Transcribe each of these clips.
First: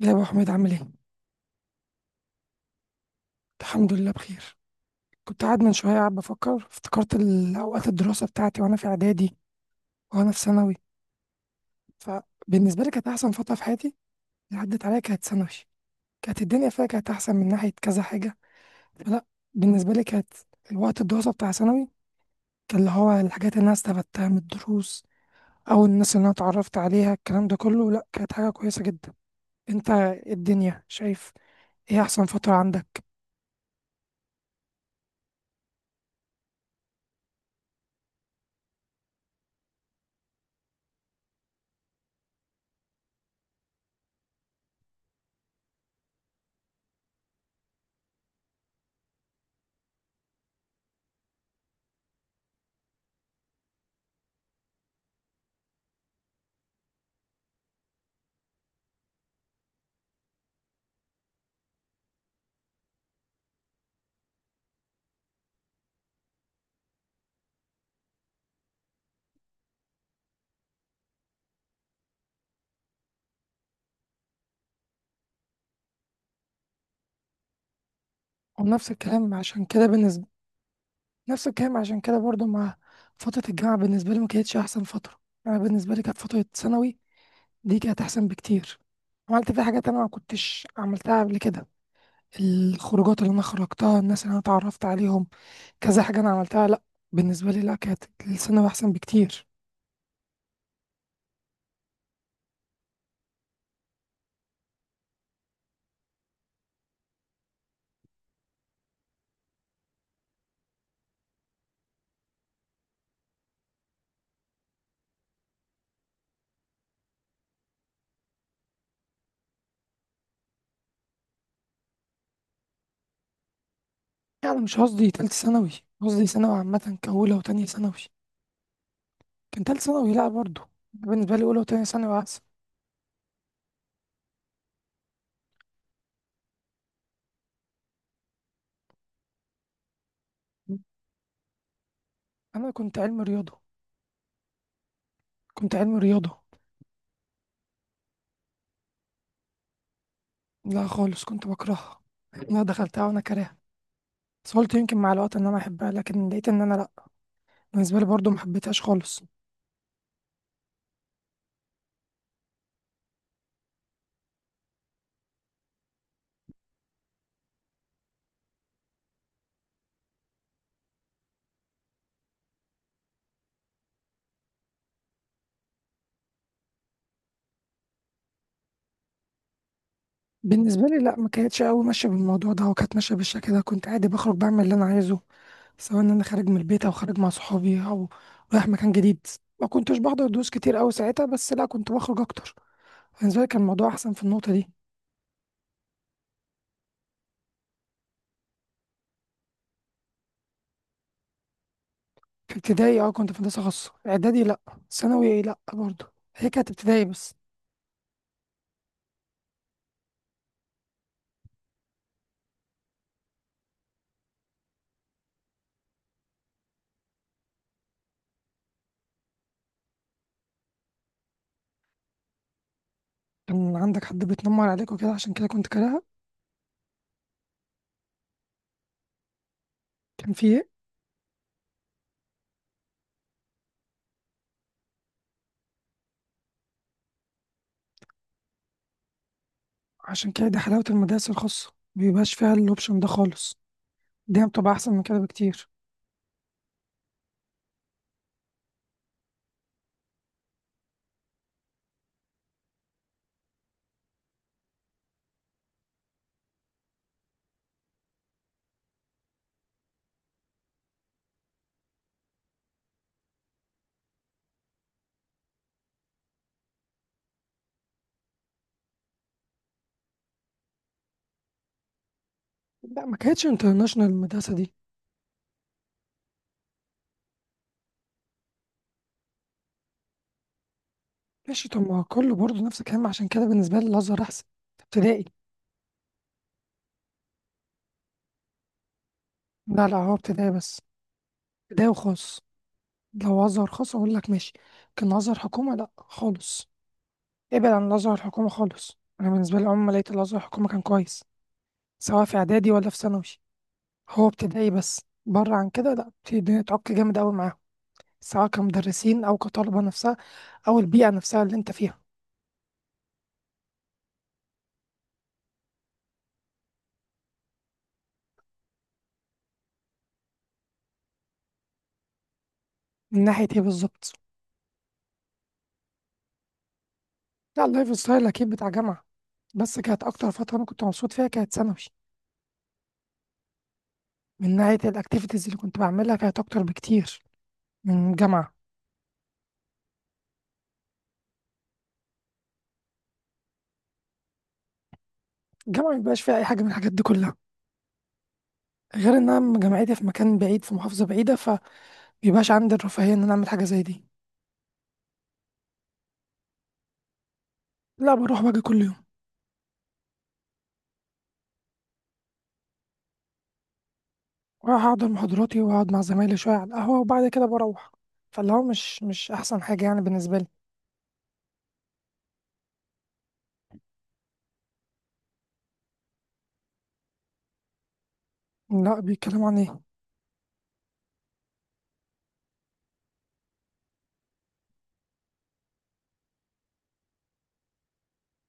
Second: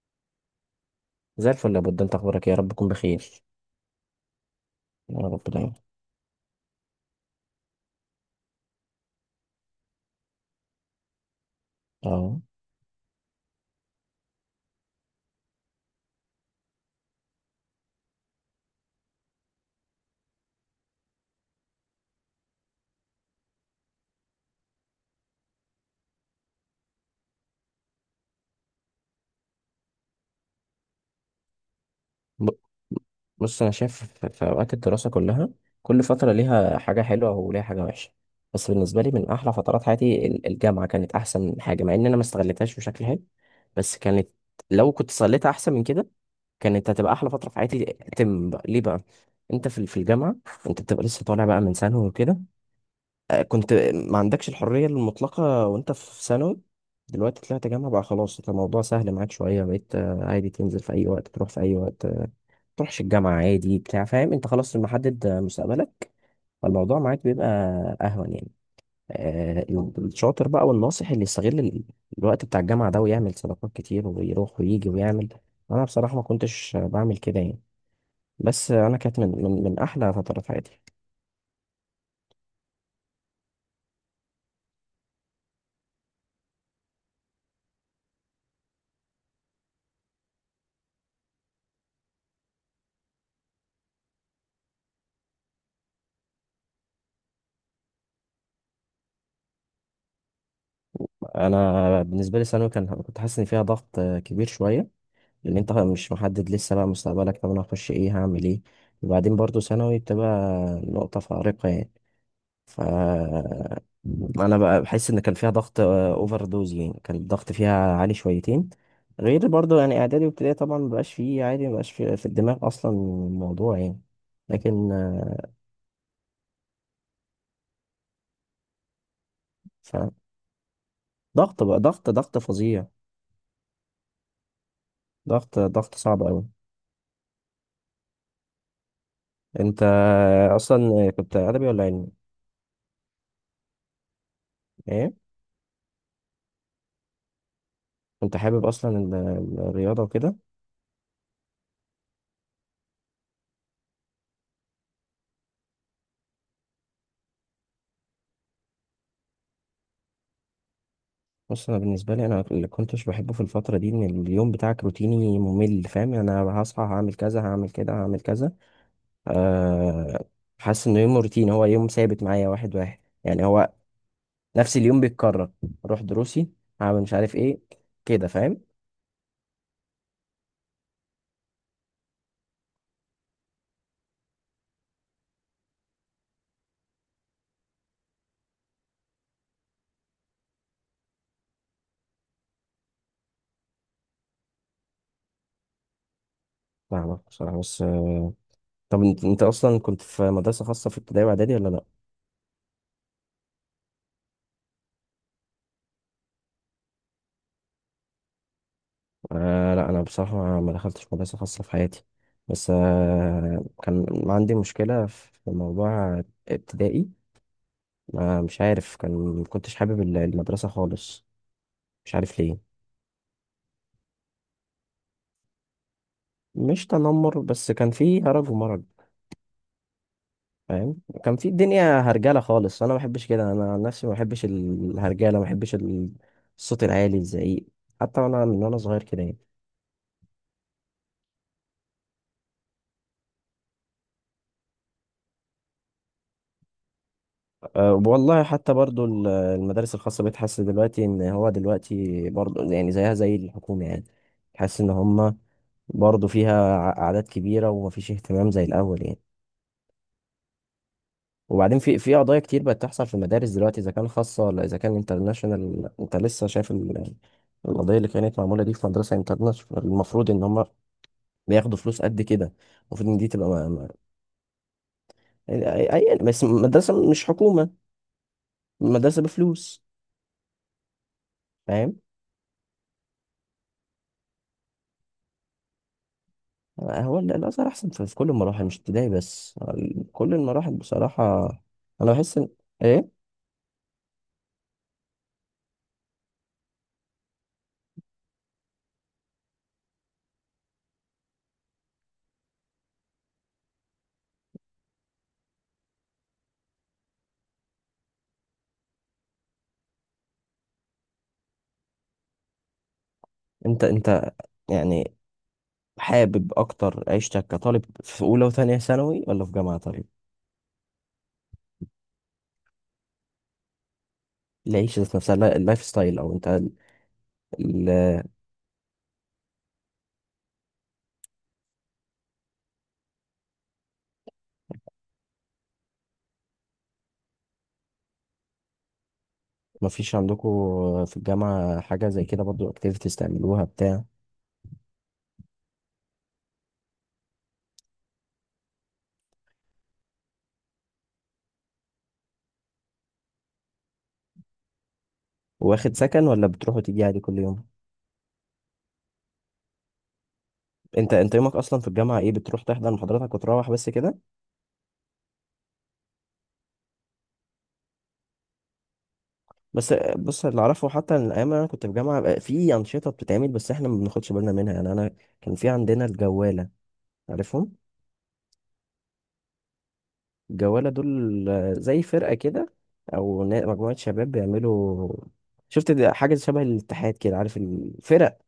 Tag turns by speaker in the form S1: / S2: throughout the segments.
S1: يا ابو حميد، عامل ايه؟
S2: زي الفل يا بود، انت اخبارك إيه؟ يا رب تكون بخير.
S1: الحمد لله بخير.
S2: يا رب
S1: كنت قاعد
S2: دايما.
S1: من شويه قاعد بفكر، افتكرت اوقات الدراسه بتاعتي وانا في اعدادي وانا في ثانوي.
S2: اه.
S1: فبالنسبه لي، كانت احسن فتره في حياتي اللي عدت عليا كانت ثانوي. كانت الدنيا فيها، كانت احسن من ناحيه كذا حاجه. فلا، بالنسبه لي كانت الوقت الدراسه بتاع ثانوي، كان اللي هو الحاجات اللي انا استفدتها من الدروس او الناس اللي انا اتعرفت عليها، الكلام ده كله، لا كانت حاجه كويسه جدا. انت الدنيا شايف، ايه احسن
S2: ب-
S1: فتره عندك؟
S2: بص، انا شايف في اوقات الدراسه كلها. كل فتره ليها حاجه حلوه وليها حاجه وحشه. بس بالنسبه لي، من احلى فترات حياتي الجامعه كانت احسن حاجه، مع ان انا ما استغلتهاش بشكل حلو. بس كانت، لو كنت صليتها احسن من كده، كانت هتبقى احلى فتره في حياتي. تم بقى. ليه بقى؟ انت في في الجامعه، انت بتبقى لسه طالع بقى من ثانوي وكده. كنت ما عندكش الحرية المطلقة وانت في ثانوي. دلوقتي طلعت جامعة بقى، خلاص، انت الموضوع سهل معاك شوية. بقيت عادي تنزل في أي وقت، تروح في أي وقت، تروحش الجامعة عادي، بتاع، فاهم؟ انت خلاص محدد مستقبلك. فالموضوع معاك بيبقى أهون يعني. الشاطر بقى والناصح اللي يستغل الوقت بتاع الجامعة ده ويعمل صداقات كتير ويروح ويجي ويعمل. أنا بصراحة ما كنتش بعمل كده يعني. بس
S1: ونفس
S2: أنا كانت من
S1: الكلام عشان كده
S2: أحلى
S1: بالنسبه،
S2: فترات حياتي.
S1: نفس الكلام عشان كده برضو مع فترة الجامعة، بالنسبة لي ما كانتش أحسن فترة. أنا بالنسبة لي كانت فترة ثانوي دي، كانت أحسن بكتير. عملت فيها حاجات أنا ما كنتش عملتها قبل كده، الخروجات اللي أنا خرجتها، الناس اللي أنا اتعرفت عليهم، كذا حاجة أنا عملتها. لأ بالنسبة لي، لأ كانت الثانوي أحسن بكتير.
S2: أنا بالنسبة لي ثانوي كان، كنت حاسس إن فيها ضغط كبير شوية، لان انت مش محدد لسه بقى مستقبلك. طب انا هخش ايه؟ هعمل ايه؟ وبعدين برضو ثانوي بتبقى نقطة فارقة يعني. ف انا بقى بحس ان كان فيها ضغط اوفر دوز يعني، كان الضغط فيها عالي شويتين. غير برضو يعني اعدادي وابتدائي طبعا مبقاش فيه عادي، مبقاش في الدماغ اصلا الموضوع يعني.
S1: يعني مش
S2: لكن
S1: قصدي تالتة ثانوي، قصدي ثانوي عامة كأولى وتانية ثانوي. كان تالتة
S2: ف
S1: ثانوي لأ برضو. بالنسبة لي أولى
S2: ضغط بقى،
S1: وتانية
S2: ضغط
S1: ثانوي
S2: ضغط
S1: أحسن.
S2: فظيع، ضغط ضغط صعب قوي. انت اصلا كنت ادبي ولا علمي؟
S1: أنا كنت علم رياضة.
S2: ايه؟
S1: كنت علم رياضة.
S2: كنت حابب اصلا الرياضة وكده؟
S1: لا خالص، كنت بكرهها. انا دخلتها وانا كارهها، بس قلت يمكن مع الوقت ان انا احبها، لكن لقيت ان انا لا. بالنسبه لي برضو ما حبيتهاش خالص.
S2: بص، انا بالنسبه لي، انا اللي كنتش بحبه في الفتره دي ان اليوم بتاعك روتيني ممل. فاهم يعني؟ انا هصحى هعمل كذا، هعمل كده، هعمل كذا. أه. حاسس انه يوم روتيني، هو يوم ثابت معايا واحد واحد يعني، هو نفس اليوم بيتكرر. اروح دروسي، هعمل مش عارف ايه، كده. فاهم؟
S1: بالنسبه لي لا، ما كانتش قوي ماشيه بالموضوع ده، وكانت ماشيه بالشكل ده. كنت عادي بخرج، بعمل اللي انا عايزه، سواء ان انا خارج من البيت او خارج مع صحابي او رايح مكان جديد. ما كنتش بحضر دروس كتير قوي ساعتها، بس لا كنت بخرج اكتر. بالنسبه لي كان الموضوع احسن في النقطه دي.
S2: فاهمك بصراحه. بس طب انت، اصلا كنت في مدرسه خاصه في ابتدائي واعدادي ولا لا؟
S1: في ابتدائي اه، كنت في هندسه خاصه. اعدادي لا. ثانوي لا برضو. هي كانت ابتدائي بس.
S2: أه. لا، انا بصراحه ما دخلتش مدرسه خاصه في حياتي. بس كان عندي مشكله في موضوع ابتدائي. ما مش عارف، كان ما كنتش حابب المدرسة خالص. مش عارف ليه.
S1: كان عندك حد بيتنمر عليك وكده، عشان كده كنت كارهها؟
S2: مش تنمر، بس كان في هرج ومرج.
S1: كان في إيه؟
S2: فاهم؟ كان في الدنيا هرجلة خالص. انا ما بحبش كده، انا عن نفسي ما بحبش الهرجلة، ما بحبش الصوت العالي، الزعيق. حتى وانا، من وانا صغير كده يعني.
S1: عشان كده دي حلاوة المدارس الخاصة، مبيبقاش فيها الأوبشن ده خالص. دي بتبقى أحسن من كده بكتير.
S2: أه والله، حتى برضو المدارس الخاصة بقيت حاسس دلوقتي ان هو دلوقتي برضو يعني زيها زي الحكومة يعني. حاسس ان هما برضو فيها اعداد كبيرة، ومفيش اهتمام زي الاول يعني. وبعدين في قضايا كتير بقت تحصل في المدارس دلوقتي، اذا كان خاصه ولا اذا كان انترناشونال. انت لسه شايف القضيه اللي كانت معموله دي في مدرسه انترناشونال. المفروض ان هم بياخدوا فلوس قد كده،
S1: لا،
S2: المفروض
S1: ما
S2: ان دي
S1: كانتش
S2: تبقى، ما ما
S1: انترناشونال المدرسة دي.
S2: يعني، بس مدرسه مش حكومه، مدرسه بفلوس.
S1: ماشي، طب ما
S2: فاهم؟
S1: هو كله برضه نفس الكلام. عشان كده بالنسبة لي الأزهر أحسن. ابتدائي.
S2: هو الازهر احسن في كل المراحل، مش ابتدائي بس،
S1: لا لا، هو
S2: كل
S1: ابتدائي
S2: المراحل
S1: بس.
S2: بصراحه.
S1: ابتدائي
S2: انا بحس
S1: وخاص.
S2: ان، ايه؟
S1: لو أزهر خاص أقول لك ماشي، لكن أزهر حكومة لا خالص. ابعد عن الأزهر الحكومة خالص. أنا بالنسبة لي عمري ما لقيت الأزهر الحكومة كان كويس، سواء في إعدادي ولا في ثانوي. هو ابتدائي بس، بره عن كده لا بتبتدي تعك جامد أوي معاهم، سواء كمدرسين أو كطلبة نفسها، أو البيئة نفسها اللي أنت فيها.
S2: انت يعني حابب اكتر عيشتك كطالب في اولى وثانيه ثانوي، ولا في جامعه؟ طيب،
S1: من ناحية إيه بالظبط؟
S2: العيشة ذات نفسها، اللايف ستايل، او انت.
S1: لا،
S2: ال-
S1: اللايف ستايل أكيد بتاع جامعة. بس كانت أكتر فترة أنا كنت مبسوط فيها كانت ثانوي. من ناحية الأكتيفيتيز اللي كنت بعملها، كانت أكتر بكتير من جامعة.
S2: مفيش عندكم في الجامعة حاجة زي كده برضو، اكتيفيتيز تعملوها، بتاع؟
S1: الجامعة مبيبقاش فيها أي حاجة من الحاجات دي كلها. غير إن أنا جامعتي في مكان بعيد، في محافظة بعيدة، فمبيبقاش عندي الرفاهية إن أنا أعمل حاجة زي دي.
S2: واخد سكن ولا بتروح وتيجي عادي كل يوم؟
S1: لا، بروح باجي كل يوم.
S2: انت يومك اصلا في الجامعة ايه؟ بتروح تحضر محاضراتك وتروح بس كده؟
S1: وأروح أحضر محاضراتي وأقعد مع زمايلي شوية على القهوة، وبعد كده بروح. فاللي هو مش أحسن حاجة
S2: بس
S1: يعني بالنسبة
S2: بص،
S1: لي.
S2: اللي اعرفه حتى ان الايام اللي انا كنت في الجامعة بقى في انشطة بتتعمل، بس احنا ما بناخدش بالنا منها يعني. انا كان في عندنا الجوالة، عارفهم؟
S1: لا، بيتكلموا عن إيه؟
S2: الجوالة دول زي فرقة كده، او مجموعة شباب بيعملوا. شفت ده؟ حاجة شبه الاتحاد كده، عارف الفرق.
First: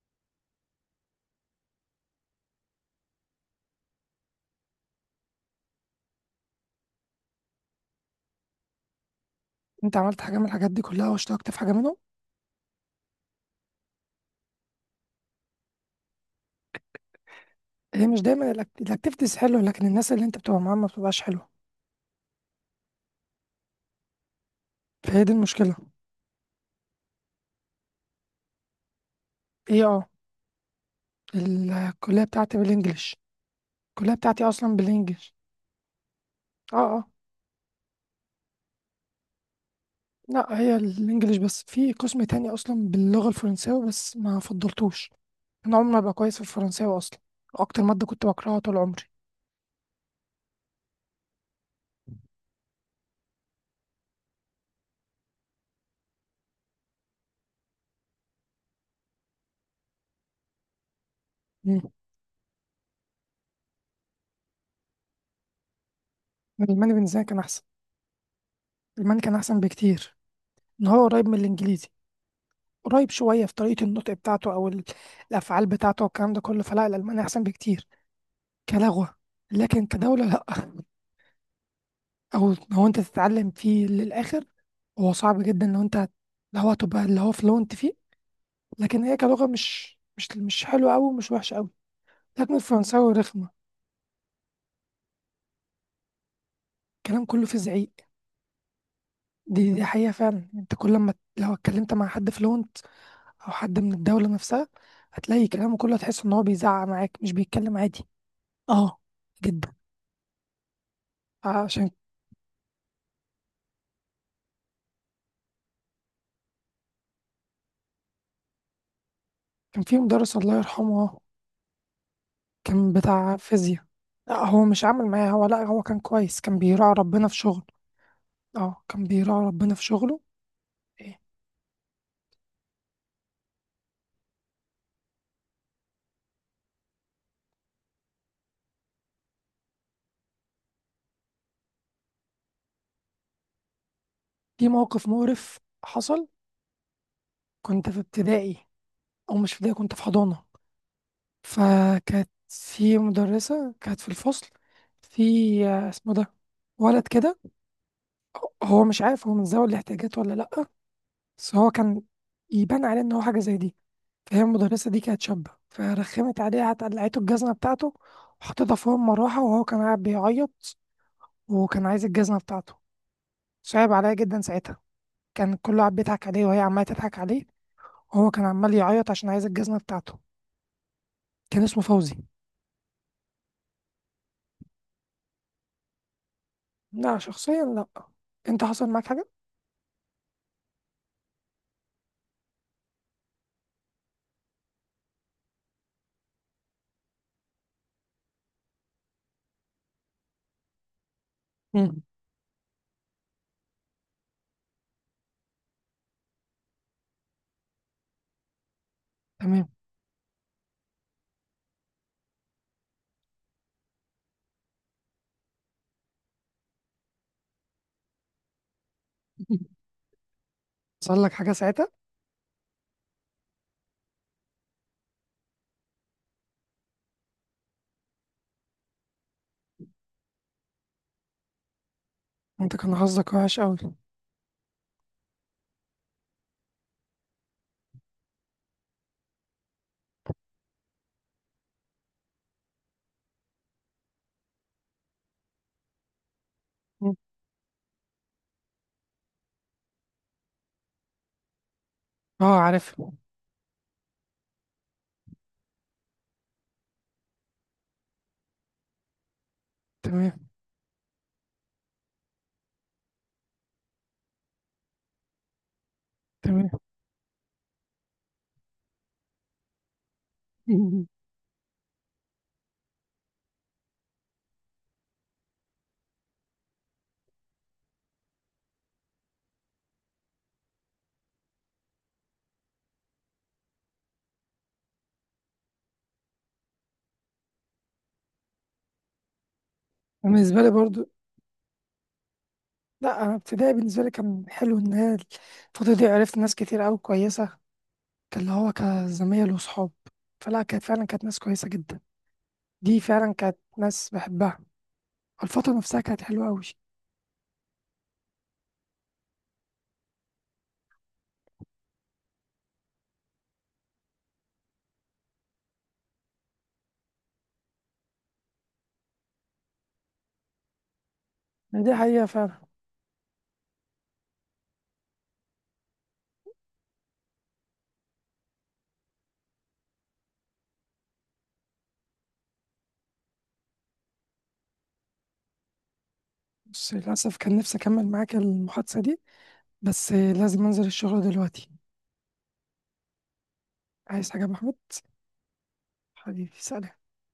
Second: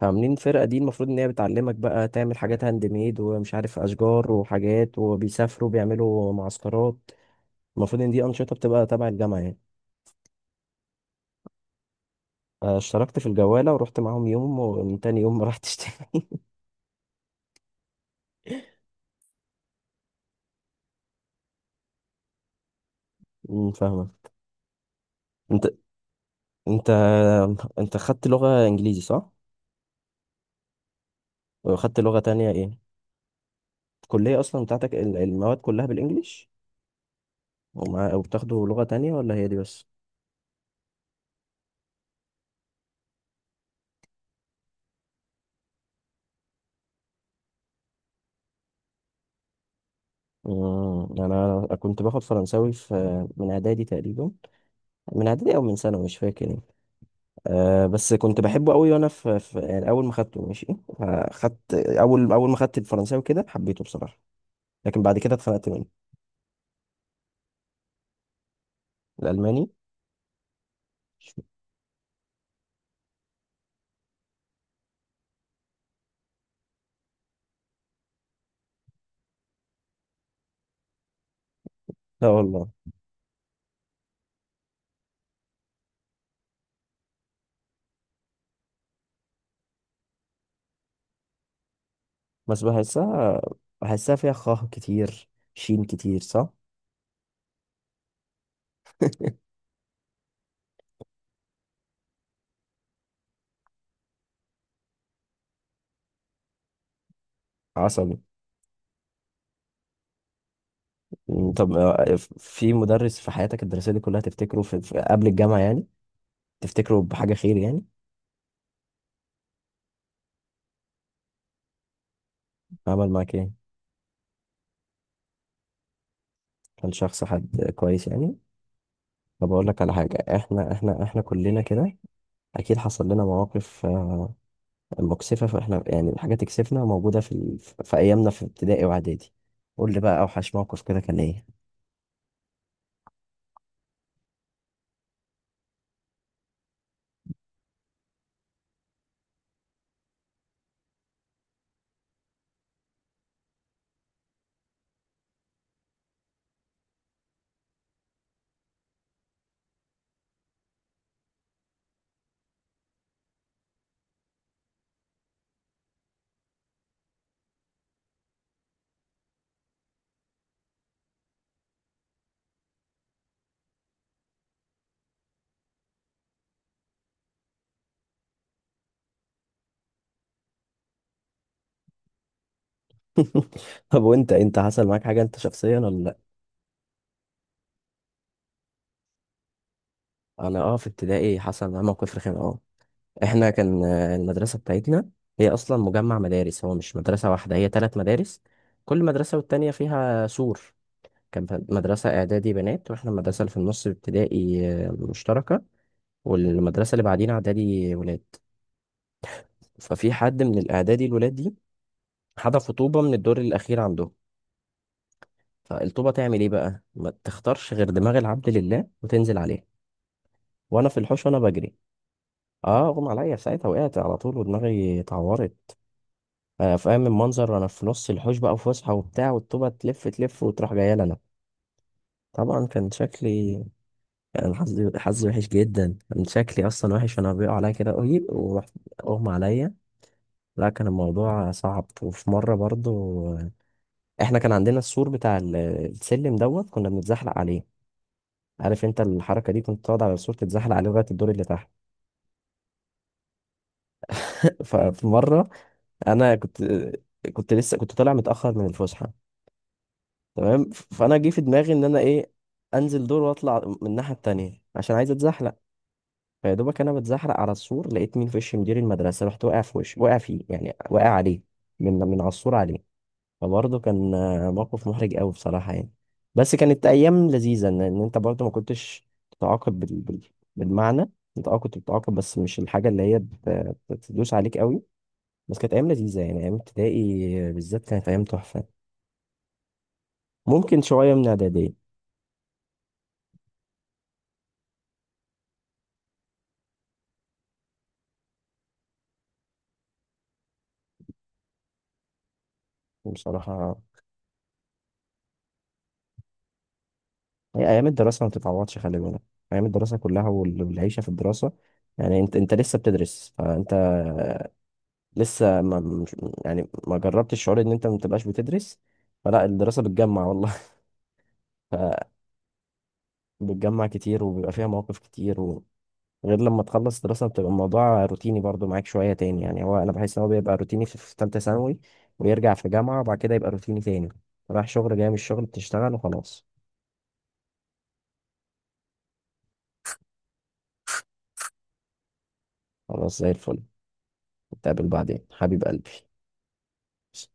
S2: فعاملين فرقة دي المفروض إن هي بتعلمك بقى تعمل حاجات هاند ميد، ومش عارف أشجار وحاجات، وبيسافروا بيعملوا معسكرات. المفروض إن دي أنشطة بتبقى تبع الجامعة يعني.
S1: انت عملت حاجه من الحاجات دي كلها، واشتركت في حاجه منهم؟
S2: اشتركت في الجوالة ورحت معاهم يوم، ومن تاني يوم ما رحتش تاني.
S1: هي مش دايما الاكتيفيتيز حلوه، لكن الناس اللي انت بتبقى معاهم ما بتبقاش حلوه.
S2: فاهمة.
S1: فهي دي
S2: أنت،
S1: المشكله.
S2: أنت أنت خدت لغة إنجليزي، صح؟
S1: ايه اه،
S2: وخدت لغة
S1: الكليه
S2: تانية
S1: بتاعتي
S2: إيه؟
S1: بالانجلش. الكليه
S2: الكلية
S1: بتاعتي
S2: أصلا
S1: اصلا
S2: بتاعتك
S1: بالانجلش.
S2: المواد كلها بالإنجليش؟
S1: اه اه.
S2: ومع، وبتاخدوا لغة تانية ولا هي دي بس؟
S1: لا، هي الانجليش بس. في قسم تاني اصلا باللغه الفرنساوي، بس ما فضلتوش. انا عمري ما ابقى كويس في الفرنساوي اصلا. اكتر ماده كنت بكرهها طول عمري.
S2: أنا كنت باخد فرنساوي في، من إعدادي تقريبا، من إعدادي أو من ثانوي مش فاكر يعني. آه، بس كنت بحبه قوي وانا في يعني اول ما خدته ماشي. خدت
S1: مم.
S2: اول، ما خدت الفرنساوي كده حبيته بصراحه. لكن بعد كده اتخنقت منه.
S1: الالماني بالنسبه لي كان احسن. الالماني كان احسن
S2: الالماني.
S1: بكتير. ان هو قريب من الانجليزي، قريب شوية في طريقة النطق بتاعته أو الأفعال بتاعته والكلام ده كله. فلا، الألماني أحسن بكتير كلغة، لكن كدولة لأ.
S2: لا
S1: أو
S2: والله.
S1: لو أنت تتعلم فيه للآخر. هو صعب جدا، لو هتبقى اللي هو فلونت فيه. لكن هي كلغة مش حلوة أوي ومش وحشة أوي. لكن
S2: بس
S1: الفرنساوي
S2: بحسها،
S1: رخمة.
S2: بحسها فيها خاه كتير، شين كتير، صح.
S1: الكلام كله فيه زعيق. دي حقيقة فعلا. أنت كل ما لو اتكلمت مع حد فلونت أو حد من الدولة نفسها، هتلاقي كلامه كله، هتحس إن هو بيزعق معاك مش بيتكلم عادي.
S2: عصبي.
S1: أه، جدا.
S2: طب
S1: عشان
S2: في مدرس في حياتك الدراسيه دي كلها تفتكره قبل الجامعه يعني، تفتكره بحاجه خير يعني؟
S1: كان في مدرس الله يرحمه، كان
S2: عمل معاك
S1: بتاع
S2: ايه؟
S1: فيزياء. لا، هو مش عامل معايا، هو لا، هو كان كويس، كان
S2: كان
S1: بيراعي
S2: شخص
S1: ربنا في شغله.
S2: حد كويس يعني؟
S1: اه، كان بيراعي
S2: طب اقول
S1: ربنا
S2: لك
S1: في
S2: على حاجه.
S1: شغله.
S2: احنا احنا
S1: إيه.
S2: احنا كلنا كده، اكيد حصل لنا مواقف مكسفة، فاحنا يعني، الحاجة تكسفنا موجودة في أيامنا في ابتدائي وإعدادي. قول لي بقى، أوحش موقف كده كان إيه؟
S1: في موقف مقرف حصل. كنت في ابتدائي، او مش في ابتدائي، كنت في حضانة. فكانت في مدرسة، كانت في الفصل، في اسمه ده، ولد كده. هو مش عارف، هو من ذوي الاحتياجات ولا لأ، بس هو كان يبان عليه ان هو حاجة زي دي. فهي المدرسة دي كانت شابة، فرخمت عليه، قعدت قلعته الجزمة بتاعته وحطيتها فوق المروحة، وهو كان قاعد بيعيط وكان عايز الجزمة بتاعته. صعب عليا جدا ساعتها. كان كله قاعد بيضحك عليه وهي عمالة تضحك عليه، وهو كان عمال يعيط عشان عايز الجزمة بتاعته. كان اسمه فوزي.
S2: طب وأنت، حصل معاك حاجة أنت شخصيا ولا لأ؟
S1: لا، شخصيا لا. انت حصل معاك حاجة؟
S2: أنا في ابتدائي حصل معايا موقف رخم أه. إحنا كان المدرسة بتاعتنا هي أصلا مجمع مدارس، هو مش مدرسة واحدة، هي تلات مدارس، كل مدرسة والتانية فيها سور. كان
S1: مم.
S2: مدرسة إعدادي بنات، وإحنا المدرسة اللي في النص ابتدائي مشتركة، والمدرسة اللي بعدين إعدادي ولاد.
S1: تمام.
S2: ففي حد من الإعدادي الولاد دي حذفوا طوبة من الدور الأخير عندهم. فالطوبة تعمل إيه بقى؟ ما تختارش غير دماغ العبد لله وتنزل عليه وأنا في
S1: حصل
S2: الحوش
S1: لك
S2: وأنا
S1: حاجة
S2: بجري.
S1: ساعتها؟
S2: أه، أغمى عليا في ساعتها، وقعت على طول ودماغي اتعورت. فاهم المنظر؟ وأنا في نص الحوش بقى وفسحة وبتاع، والطوبة تلف تلف وتروح جاية لنا. طبعا
S1: انت
S2: كان
S1: كان حظك
S2: شكلي،
S1: وحش قوي.
S2: كان حظي، حظي وحش جدا، كان شكلي أصلا وحش وأنا بيقع عليا كده قوي ورحت أغمى عليا. لا كان الموضوع صعب. وفي مرة برضو آه، احنا كان عندنا السور بتاع السلم دوت، كنا بنتزحلق عليه. عارف انت الحركه دي؟ كنت تقعد على السور تتزحلق عليه لغايه الدور اللي تحت.
S1: اه، عارف.
S2: ففي مره انا كنت، كنت لسه كنت طالع متاخر من الفسحه.
S1: تمام.
S2: تمام. فانا جه في دماغي ان انا ايه، انزل دور واطلع من الناحيه التانيه عشان عايز اتزحلق. فيا
S1: تمام.
S2: دوبك انا بتزحلق على السور، لقيت مين في وش مدير المدرسه، رحت واقع في وش، واقع فيه يعني، واقع عليه من على السور عليه. فبرضه كان موقف محرج قوي بصراحة يعني. بس كانت أيام لذيذة، إن أنت برضه ما كنتش بتتعاقب بالمعنى. أنت كنت بتتعاقب بس مش الحاجة اللي هي بتدوس عليك قوي. بس كانت أيام لذيذة يعني، أيام ابتدائي بالذات كانت أيام تحفة،
S1: بالنسبة لي
S2: ممكن
S1: برضو.
S2: شوية من إعدادية.
S1: لا انا ابتدائي بالنسبه لي كان حلو. ان هي الفتره دي عرفت ناس كتير قوي كويسه، كان اللي هو كزمايل وصحاب. فلا، كانت فعلا كانت ناس كويسه جدا، دي فعلا كانت
S2: بصراحة
S1: ناس بحبها. الفتره نفسها كانت حلوه قوي.
S2: هي أيام الدراسة ما بتتعوضش، خلي بالك. أيام الدراسة كلها، والعيشة في الدراسة يعني. أنت، لسه بتدرس، فأنت لسه ما مش- يعني ما جربتش الشعور إن أنت ما بتبقاش بتدرس. فلا الدراسة بتجمع والله،
S1: دي حقيقه فعلا.
S2: بتجمع كتير، وبيبقى فيها مواقف كتير و... غير لما تخلص دراسة بتبقى الموضوع روتيني برضو معاك شوية تاني يعني. هو أنا بحس إن هو بيبقى روتيني في تالتة ثانوي، ويرجع في جامعة، وبعد كده يبقى روتيني تاني. رايح شغل، جاي من الشغل، بتشتغل وخلاص.
S1: بس للاسف كان نفسي اكمل معاك المحادثه دي، بس لازم انزل الشغل دلوقتي.
S2: خلاص زي الفل.
S1: عايز حاجه يا محمد؟
S2: نتقابل بعدين حبيب قلبي.
S1: حبيبي، سلام.
S2: س-